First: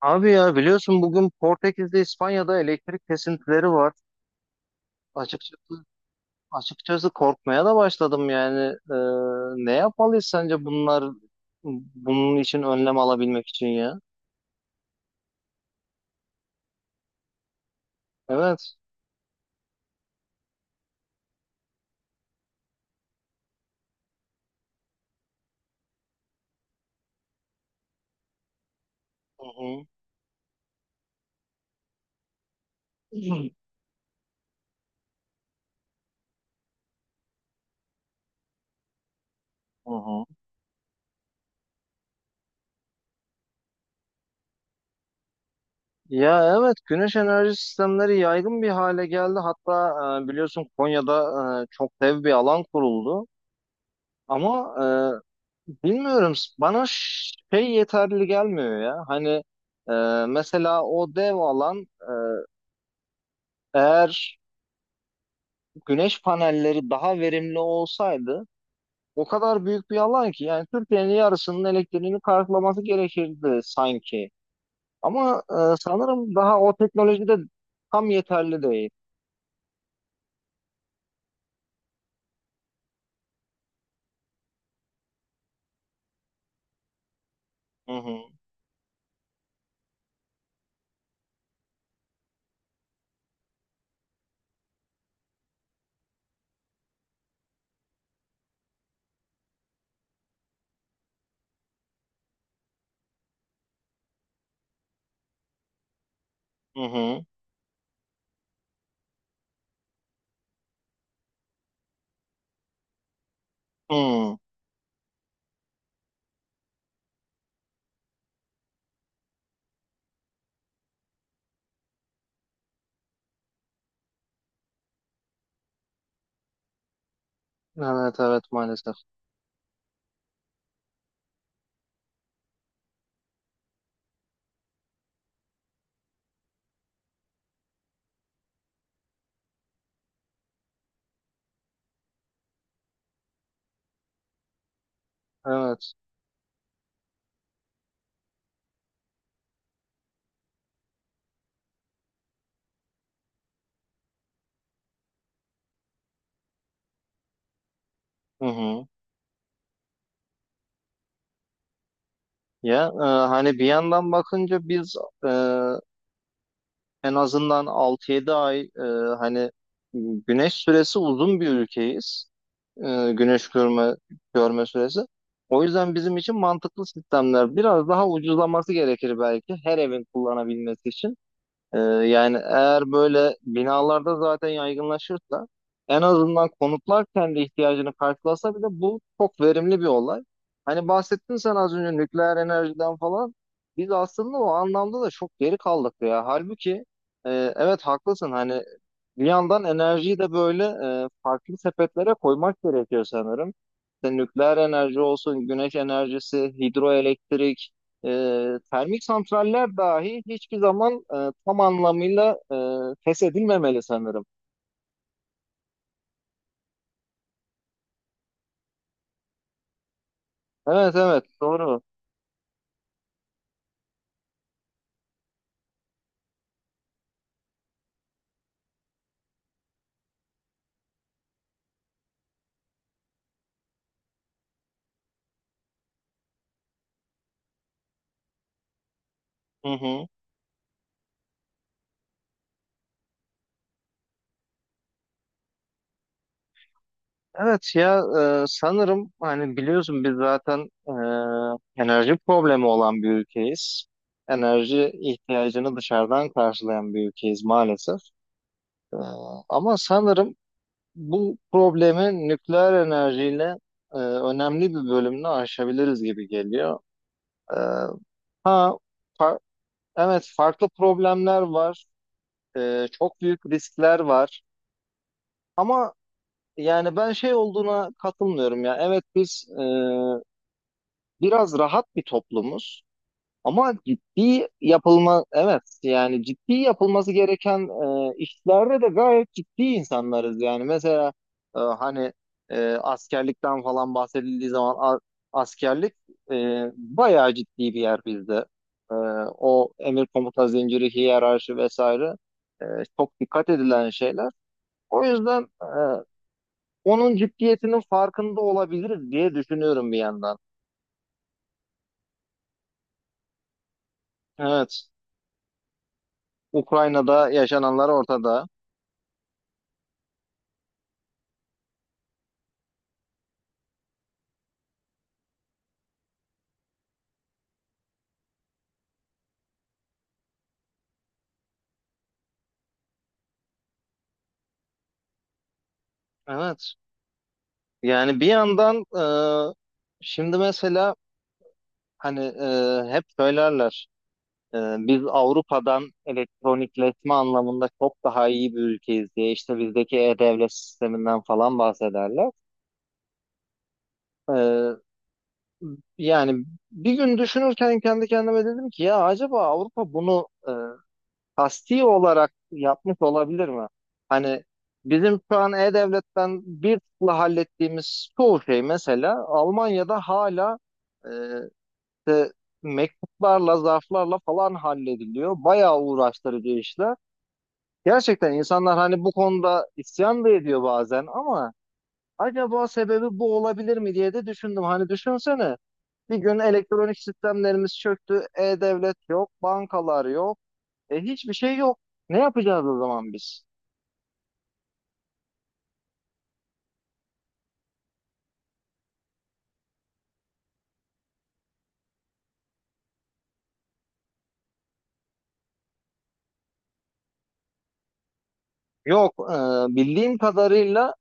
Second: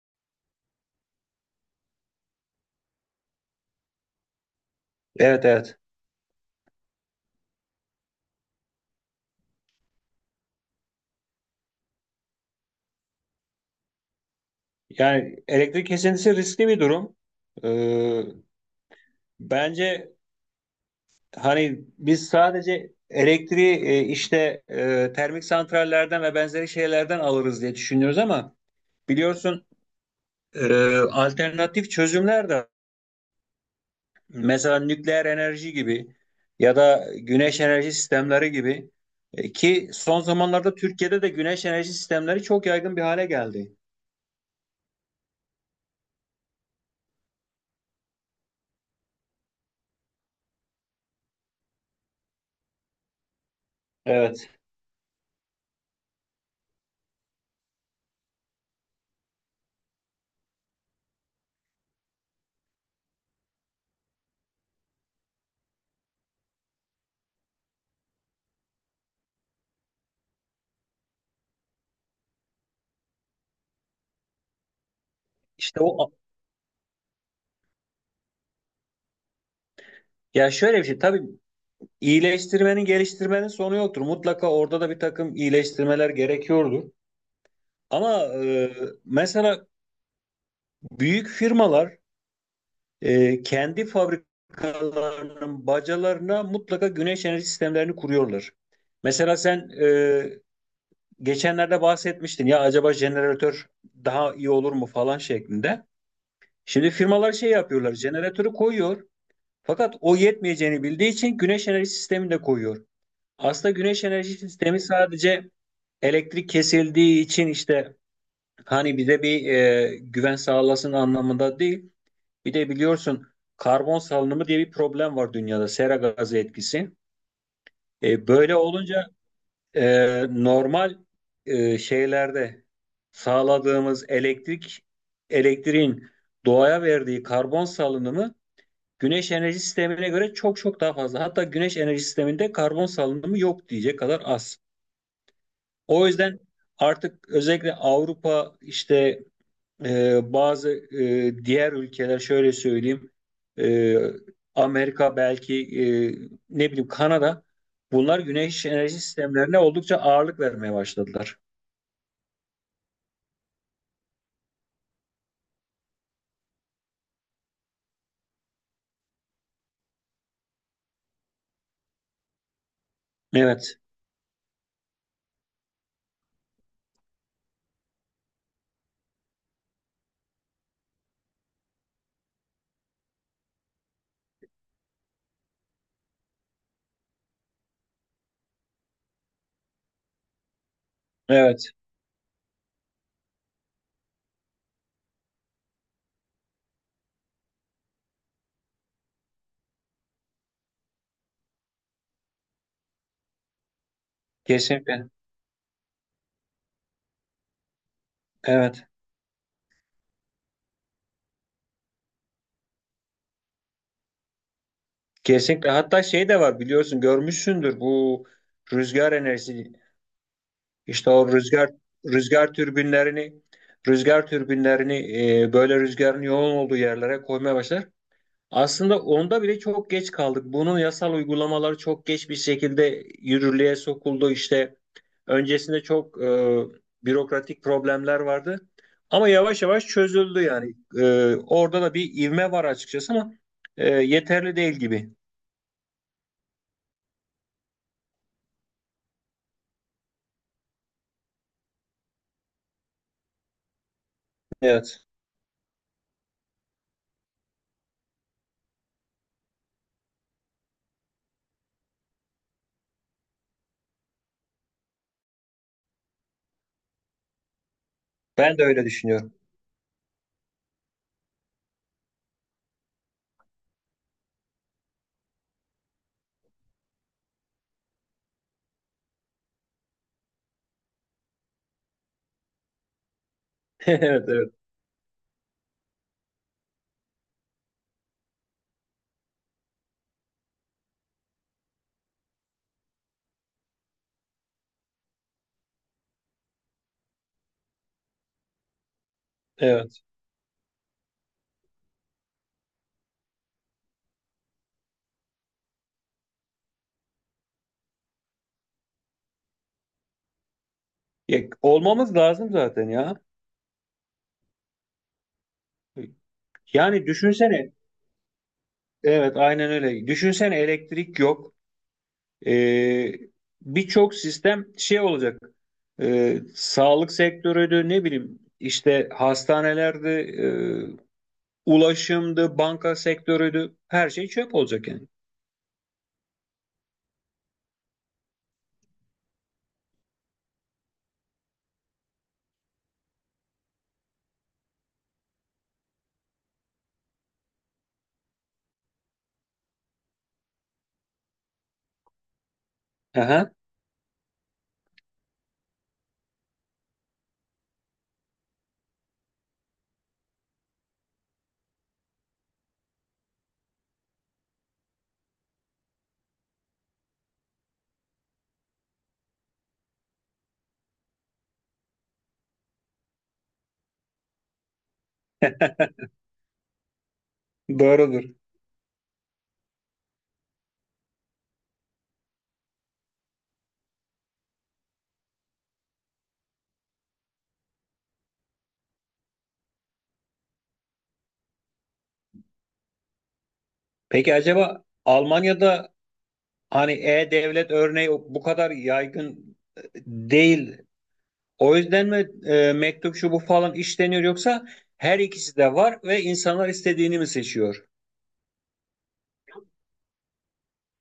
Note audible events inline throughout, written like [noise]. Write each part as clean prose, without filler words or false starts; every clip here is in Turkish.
Abi ya biliyorsun bugün Portekiz'de İspanya'da elektrik kesintileri var. Evet, Açıkçası evet. açıkçası korkmaya da başladım yani. Ee, ne yapmalıyız sence bunlar bunun için önlem alabilmek için ya? Yani elektrik kesintisi riskli bir durum. Ee, Evet. Bence hani biz sadece elektriği işte termik santrallerden ve benzeri şeylerden alırız diye düşünüyoruz ama Hı biliyorsun, hı. e, alternatif çözümler de var. Mesela nükleer enerji gibi ya da güneş enerji sistemleri gibi. Ki Hı son hı. zamanlarda Türkiye'de de güneş enerji sistemleri çok yaygın bir hale geldi. Ya, evet, güneş enerji sistemleri yaygın bir hale geldi. Hatta biliyorsun Konya'da çok dev bir alan kuruldu. Evet. Ama bilmiyorum, bana şey yeterli gelmiyor ya. Hani mesela o dev alan eğer güneş panelleri daha verimli olsaydı o kadar büyük bir alan ki yani Türkiye'nin yarısının elektriğini karşılaması gerekirdi sanki. Ama İşte o, sanırım daha o teknolojide tam yeterli değil. ya şöyle bir şey tabii. İyileştirmenin, geliştirmenin sonu yoktur. Mutlaka orada da bir takım iyileştirmeler gerekiyordur. Hı Ama hı, mesela büyük firmalar, kendi fabrikalarının bacalarına mutlaka güneş enerji sistemlerini kuruyorlar. Mesela sen geçenlerde bahsetmiştin ya, acaba jeneratör daha iyi olur mu falan şeklinde. hı Şimdi hı, firmalar şey yapıyorlar, jeneratörü koyuyor. Fakat o yetmeyeceğini bildiği için güneş enerji sistemini de koyuyor. Aslında güneş enerji hı. sistemi sadece elektrik kesildiği için işte hani bize bir güven sağlasın anlamında değil. Bir de biliyorsun, karbon salınımı diye bir problem var dünyada, sera gazı etkisi. Evet, evet, Böyle maalesef. olunca normal şeylerde sağladığımız elektriğin doğaya verdiği karbon salınımı güneş enerji sistemine göre çok çok daha fazla. Hatta güneş enerji sisteminde karbon salınımı yok diyecek kadar az. Evet. O yüzden artık özellikle Avrupa, işte bazı diğer ülkeler şöyle söyleyeyim, e, Amerika belki, ne bileyim Kanada, bunlar Hı güneş hı. enerji sistemlerine oldukça ağırlık vermeye başladılar. Ya, hani bir yandan bakınca biz e, en azından 6-7 ay hani güneş süresi uzun bir ülkeyiz. Güneş Evet, görme süresi. O yüzden bizim için mantıklı sistemler biraz daha ucuzlaması gerekir, belki her evin kullanabilmesi için. Yani eğer böyle binalarda zaten yaygınlaşırsa en azından konutlar kendi ihtiyacını karşılasa bile bu çok verimli bir olay. Hani bahsettin sen evet, az önce nükleer enerjiden falan. Biz aslında o anlamda da çok geri kaldık ya. Halbuki evet, haklısın, hani bir yandan enerjiyi de böyle farklı sepetlere koymak gerekiyor sanırım. İşte nükleer enerji kesinlikle, olsun, güneş enerjisi, hidroelektrik, e, evet, termik santraller dahi hiçbir zaman tam anlamıyla feshedilmemeli sanırım. kesinlikle. Hatta şey de var, biliyorsun, görmüşsündür bu rüzgar enerjisi. Evet, İşte evet, o doğru. rüzgar türbinlerini rüzgar türbinlerini böyle rüzgarın yoğun olduğu yerlere koymaya başlar. Aslında onda bile çok geç kaldık. Bunun yasal uygulamaları çok geç bir şekilde yürürlüğe sokuldu. İşte öncesinde çok bürokratik problemler vardı. Ama yavaş Hı yavaş hı. çözüldü yani. Orada da bir ivme var açıkçası ama yeterli değil gibi. Evet ya, sanırım hani biliyorsun biz zaten enerji problemi olan bir ülkeyiz. Enerji Evet. ihtiyacını dışarıdan karşılayan bir ülkeyiz maalesef. E, ama sanırım bu problemi nükleer enerjiyle önemli bir bölümünü aşabiliriz gibi geliyor. E, Ben de ha, öyle düşünüyorum. fa- evet, farklı problemler var. Çok büyük riskler var. Ama yani ben şey olduğuna katılmıyorum ya. Evet, biz biraz rahat bir toplumuz. Ama [laughs] Evet, evet, evet, yani ciddi yapılması gereken işlerde de gayet ciddi insanlarız yani. Mesela hani askerlikten falan bahsedildiği zaman askerlik e, bayağı ciddi bir yer bizde. E, o evet. emir komuta zinciri, hiyerarşi vesaire e, çok dikkat edilen şeyler. O yüzden onun ciddiyetinin farkında olabiliriz diye düşünüyorum bir yandan. Ya, olmamız lazım zaten ya. Evet, Yani Ukrayna'da düşünsene. yaşananlar ortada. Evet, aynen öyle. Düşünsene, elektrik yok. E, Birçok sistem şey olacak. Sağlık sektörüydü, ne bileyim işte hastanelerde, ulaşımdı, banka sektörüydü. Her şey çöp olacak yani. Evet. Yani bir yandan e, şimdi mesela hani hep söylerler biz Avrupa'dan elektronikleşme anlamında çok daha iyi bir ülkeyiz diye işte bizdeki e-devlet sisteminden falan bahsederler. Aha, E, yani bir gün düşünürken kendi kendime dedim ki ya acaba Avrupa bunu kasti olarak yapmış olabilir mi? Hani bizim şu an e-devletten bir tıkla hallettiğimiz çoğu şey mesela Almanya'da hala İşte mektuplarla, zarflarla falan hallediliyor. Bayağı uğraştırıcı işler. doğrudur. Gerçekten insanlar hani bu konuda isyan da ediyor bazen ama acaba sebebi bu olabilir mi diye de düşündüm. Hani düşünsene, bir gün elektronik sistemlerimiz çöktü, e-devlet yok, bankalar yok, hiçbir şey yok. Ne yapacağız o zaman biz? Peki acaba Almanya'da hani e-devlet örneği bu kadar yaygın değil. O yüzden mi mektup, şu bu falan işleniyor, yoksa her ikisi de var ve insanlar istediğini mi seçiyor? Yok, bildiğim kadarıyla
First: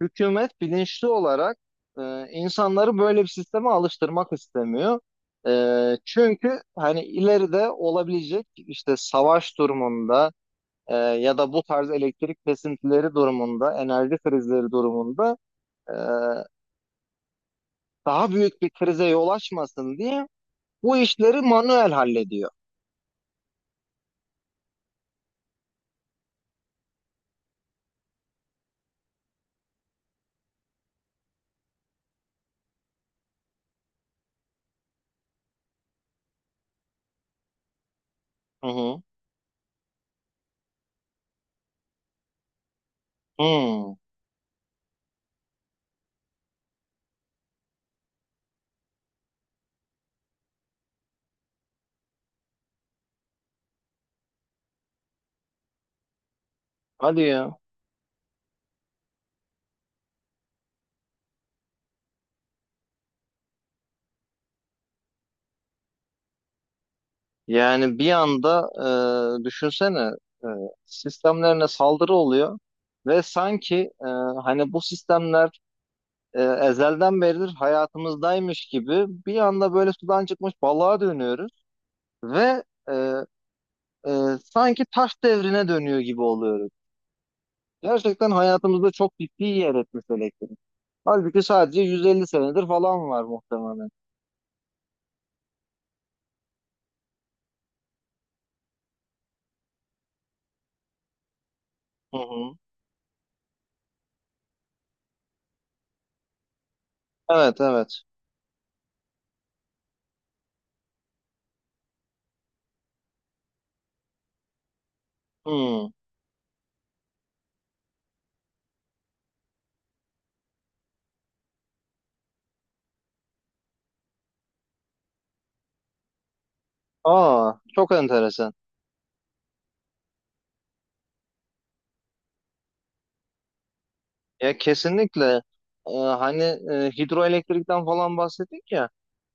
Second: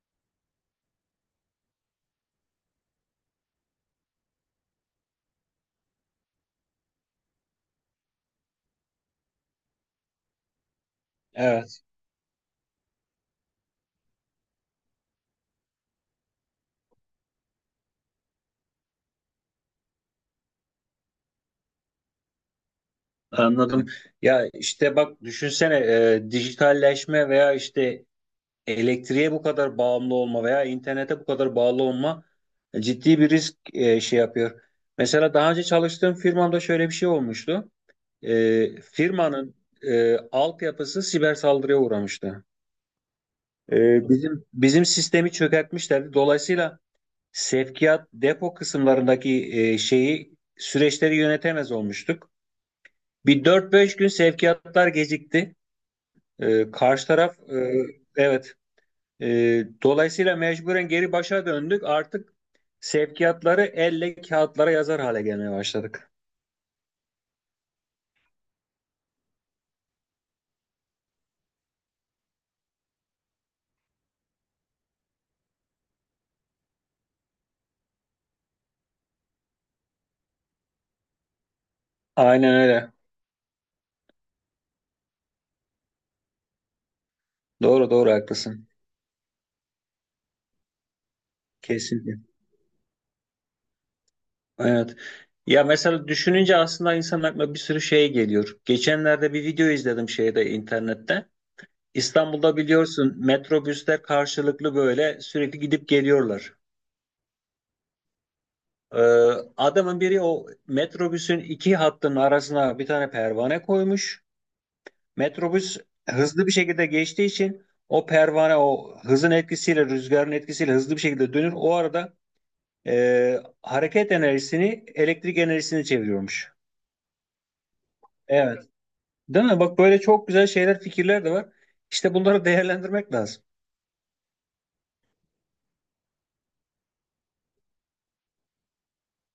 hükümet bilinçli olarak insanları böyle bir sisteme alıştırmak istemiyor. Çünkü hani ileride olabilecek işte savaş durumunda ya da bu Evet. tarz elektrik kesintileri durumunda, enerji krizleri durumunda e, daha büyük bir krize yol açmasın diye bu işleri manuel hallediyor. Anladım. Ya işte bak, düşünsene, dijitalleşme veya işte elektriğe bu kadar bağımlı olma veya internete bu kadar bağlı olma ciddi bir risk, şey yapıyor. Mesela daha önce çalıştığım firmamda şöyle bir şey olmuştu. Hı hı. Firmanın altyapısı siber saldırıya uğramıştı. Hı. Bizim sistemi çökertmişlerdi. Dolayısıyla sevkiyat, depo kısımlarındaki şeyi, süreçleri yönetemez olmuştuk. Bir dört beş gün sevkiyatlar gecikti. Karşı Hadi taraf, ya. Evet. Dolayısıyla mecburen geri başa döndük. Artık sevkiyatları elle kağıtlara yazar hale gelmeye başladık. Yani bir anda düşünsene e, sistemlerine saldırı oluyor ve sanki e, hani bu sistemler ezelden beridir hayatımızdaymış gibi bir anda böyle sudan çıkmış balığa dönüyoruz Aynen ve öyle. E, sanki taş devrine dönüyor gibi oluyoruz. Doğru doğru, Gerçekten haklısın. hayatımızda çok ciddi yer etmiş elektrik. Halbuki sadece Kesinlikle. 150 senedir falan var muhtemelen. Evet. Ya mesela düşününce aslında insanın aklına bir sürü şey geliyor. Geçenlerde bir video izledim şeyde, internette. Hı hı. İstanbul'da biliyorsun metrobüsler karşılıklı böyle sürekli gidip geliyorlar. Evet, evet. Ee, Adamın biri o metrobüsün iki hattının arasına bir tane pervane koymuş. Metrobüs Hı. hızlı bir şekilde geçtiği için o pervane o hızın etkisiyle, rüzgarın etkisiyle hızlı bir şekilde dönür. O arada hareket enerjisini elektrik enerjisine çeviriyormuş. Aa, çok enteresan. Evet. Değil mi? Bak böyle çok güzel şeyler, fikirler de var. İşte bunları [laughs] değerlendirmek lazım. Ya, kesinlikle. Hani hidroelektrikten falan bahsettik ya,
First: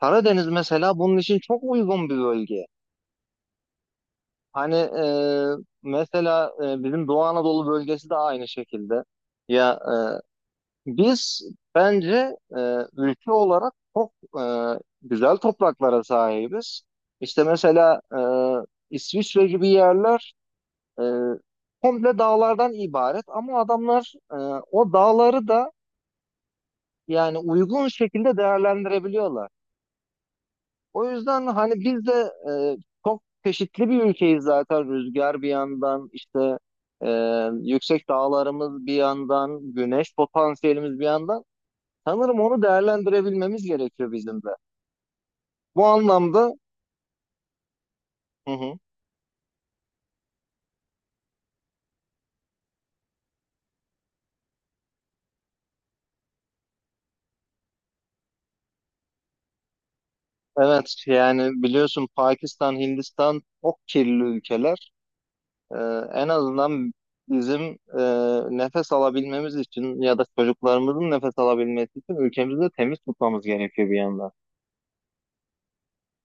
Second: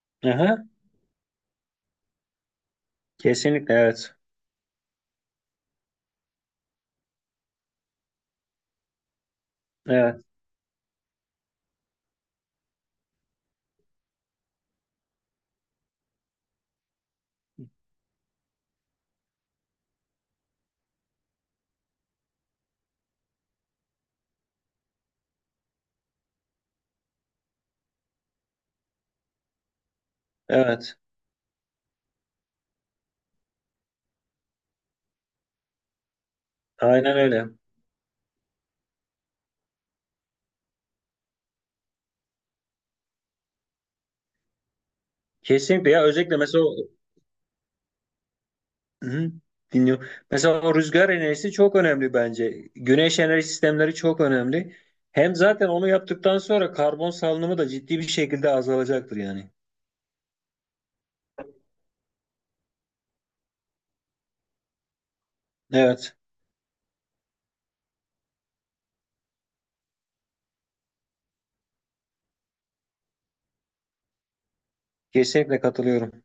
Karadeniz Aha, mesela bunun için çok uygun bir bölge. kesinlikle, evet. Hani mesela bizim Doğu Anadolu bölgesi de aynı şekilde. Ya, Evet. Biz bence ülke olarak çok e, güzel topraklara sahibiz. İşte mesela İsviçre gibi yerler e, komple dağlardan ibaret ama adamlar o dağları da yani uygun şekilde değerlendirebiliyorlar. Evet. O yüzden hani biz de e, çok çeşitli bir ülkeyiz zaten. Rüzgar bir yandan, işte e, Aynen öyle. yüksek dağlarımız bir yandan, güneş potansiyelimiz bir yandan. Sanırım onu değerlendirebilmemiz gerekiyor bizim de. Bu Kesinlikle ya, özellikle anlamda. mesela o, Hı hı, hı, dinliyorum. Mesela o rüzgar enerjisi çok önemli bence. Güneş enerji sistemleri çok önemli. Hem zaten onu yaptıktan sonra karbon salınımı da ciddi bir şekilde azalacaktır yani. evet, yani biliyorsun Pakistan, Hindistan çok kirli ülkeler. Ee, Evet, en azından bizim e, nefes alabilmemiz için ya da çocuklarımızın nefes alabilmesi için ülkemizi de temiz tutmamız gerekiyor bir yandan. kesinlikle katılıyorum.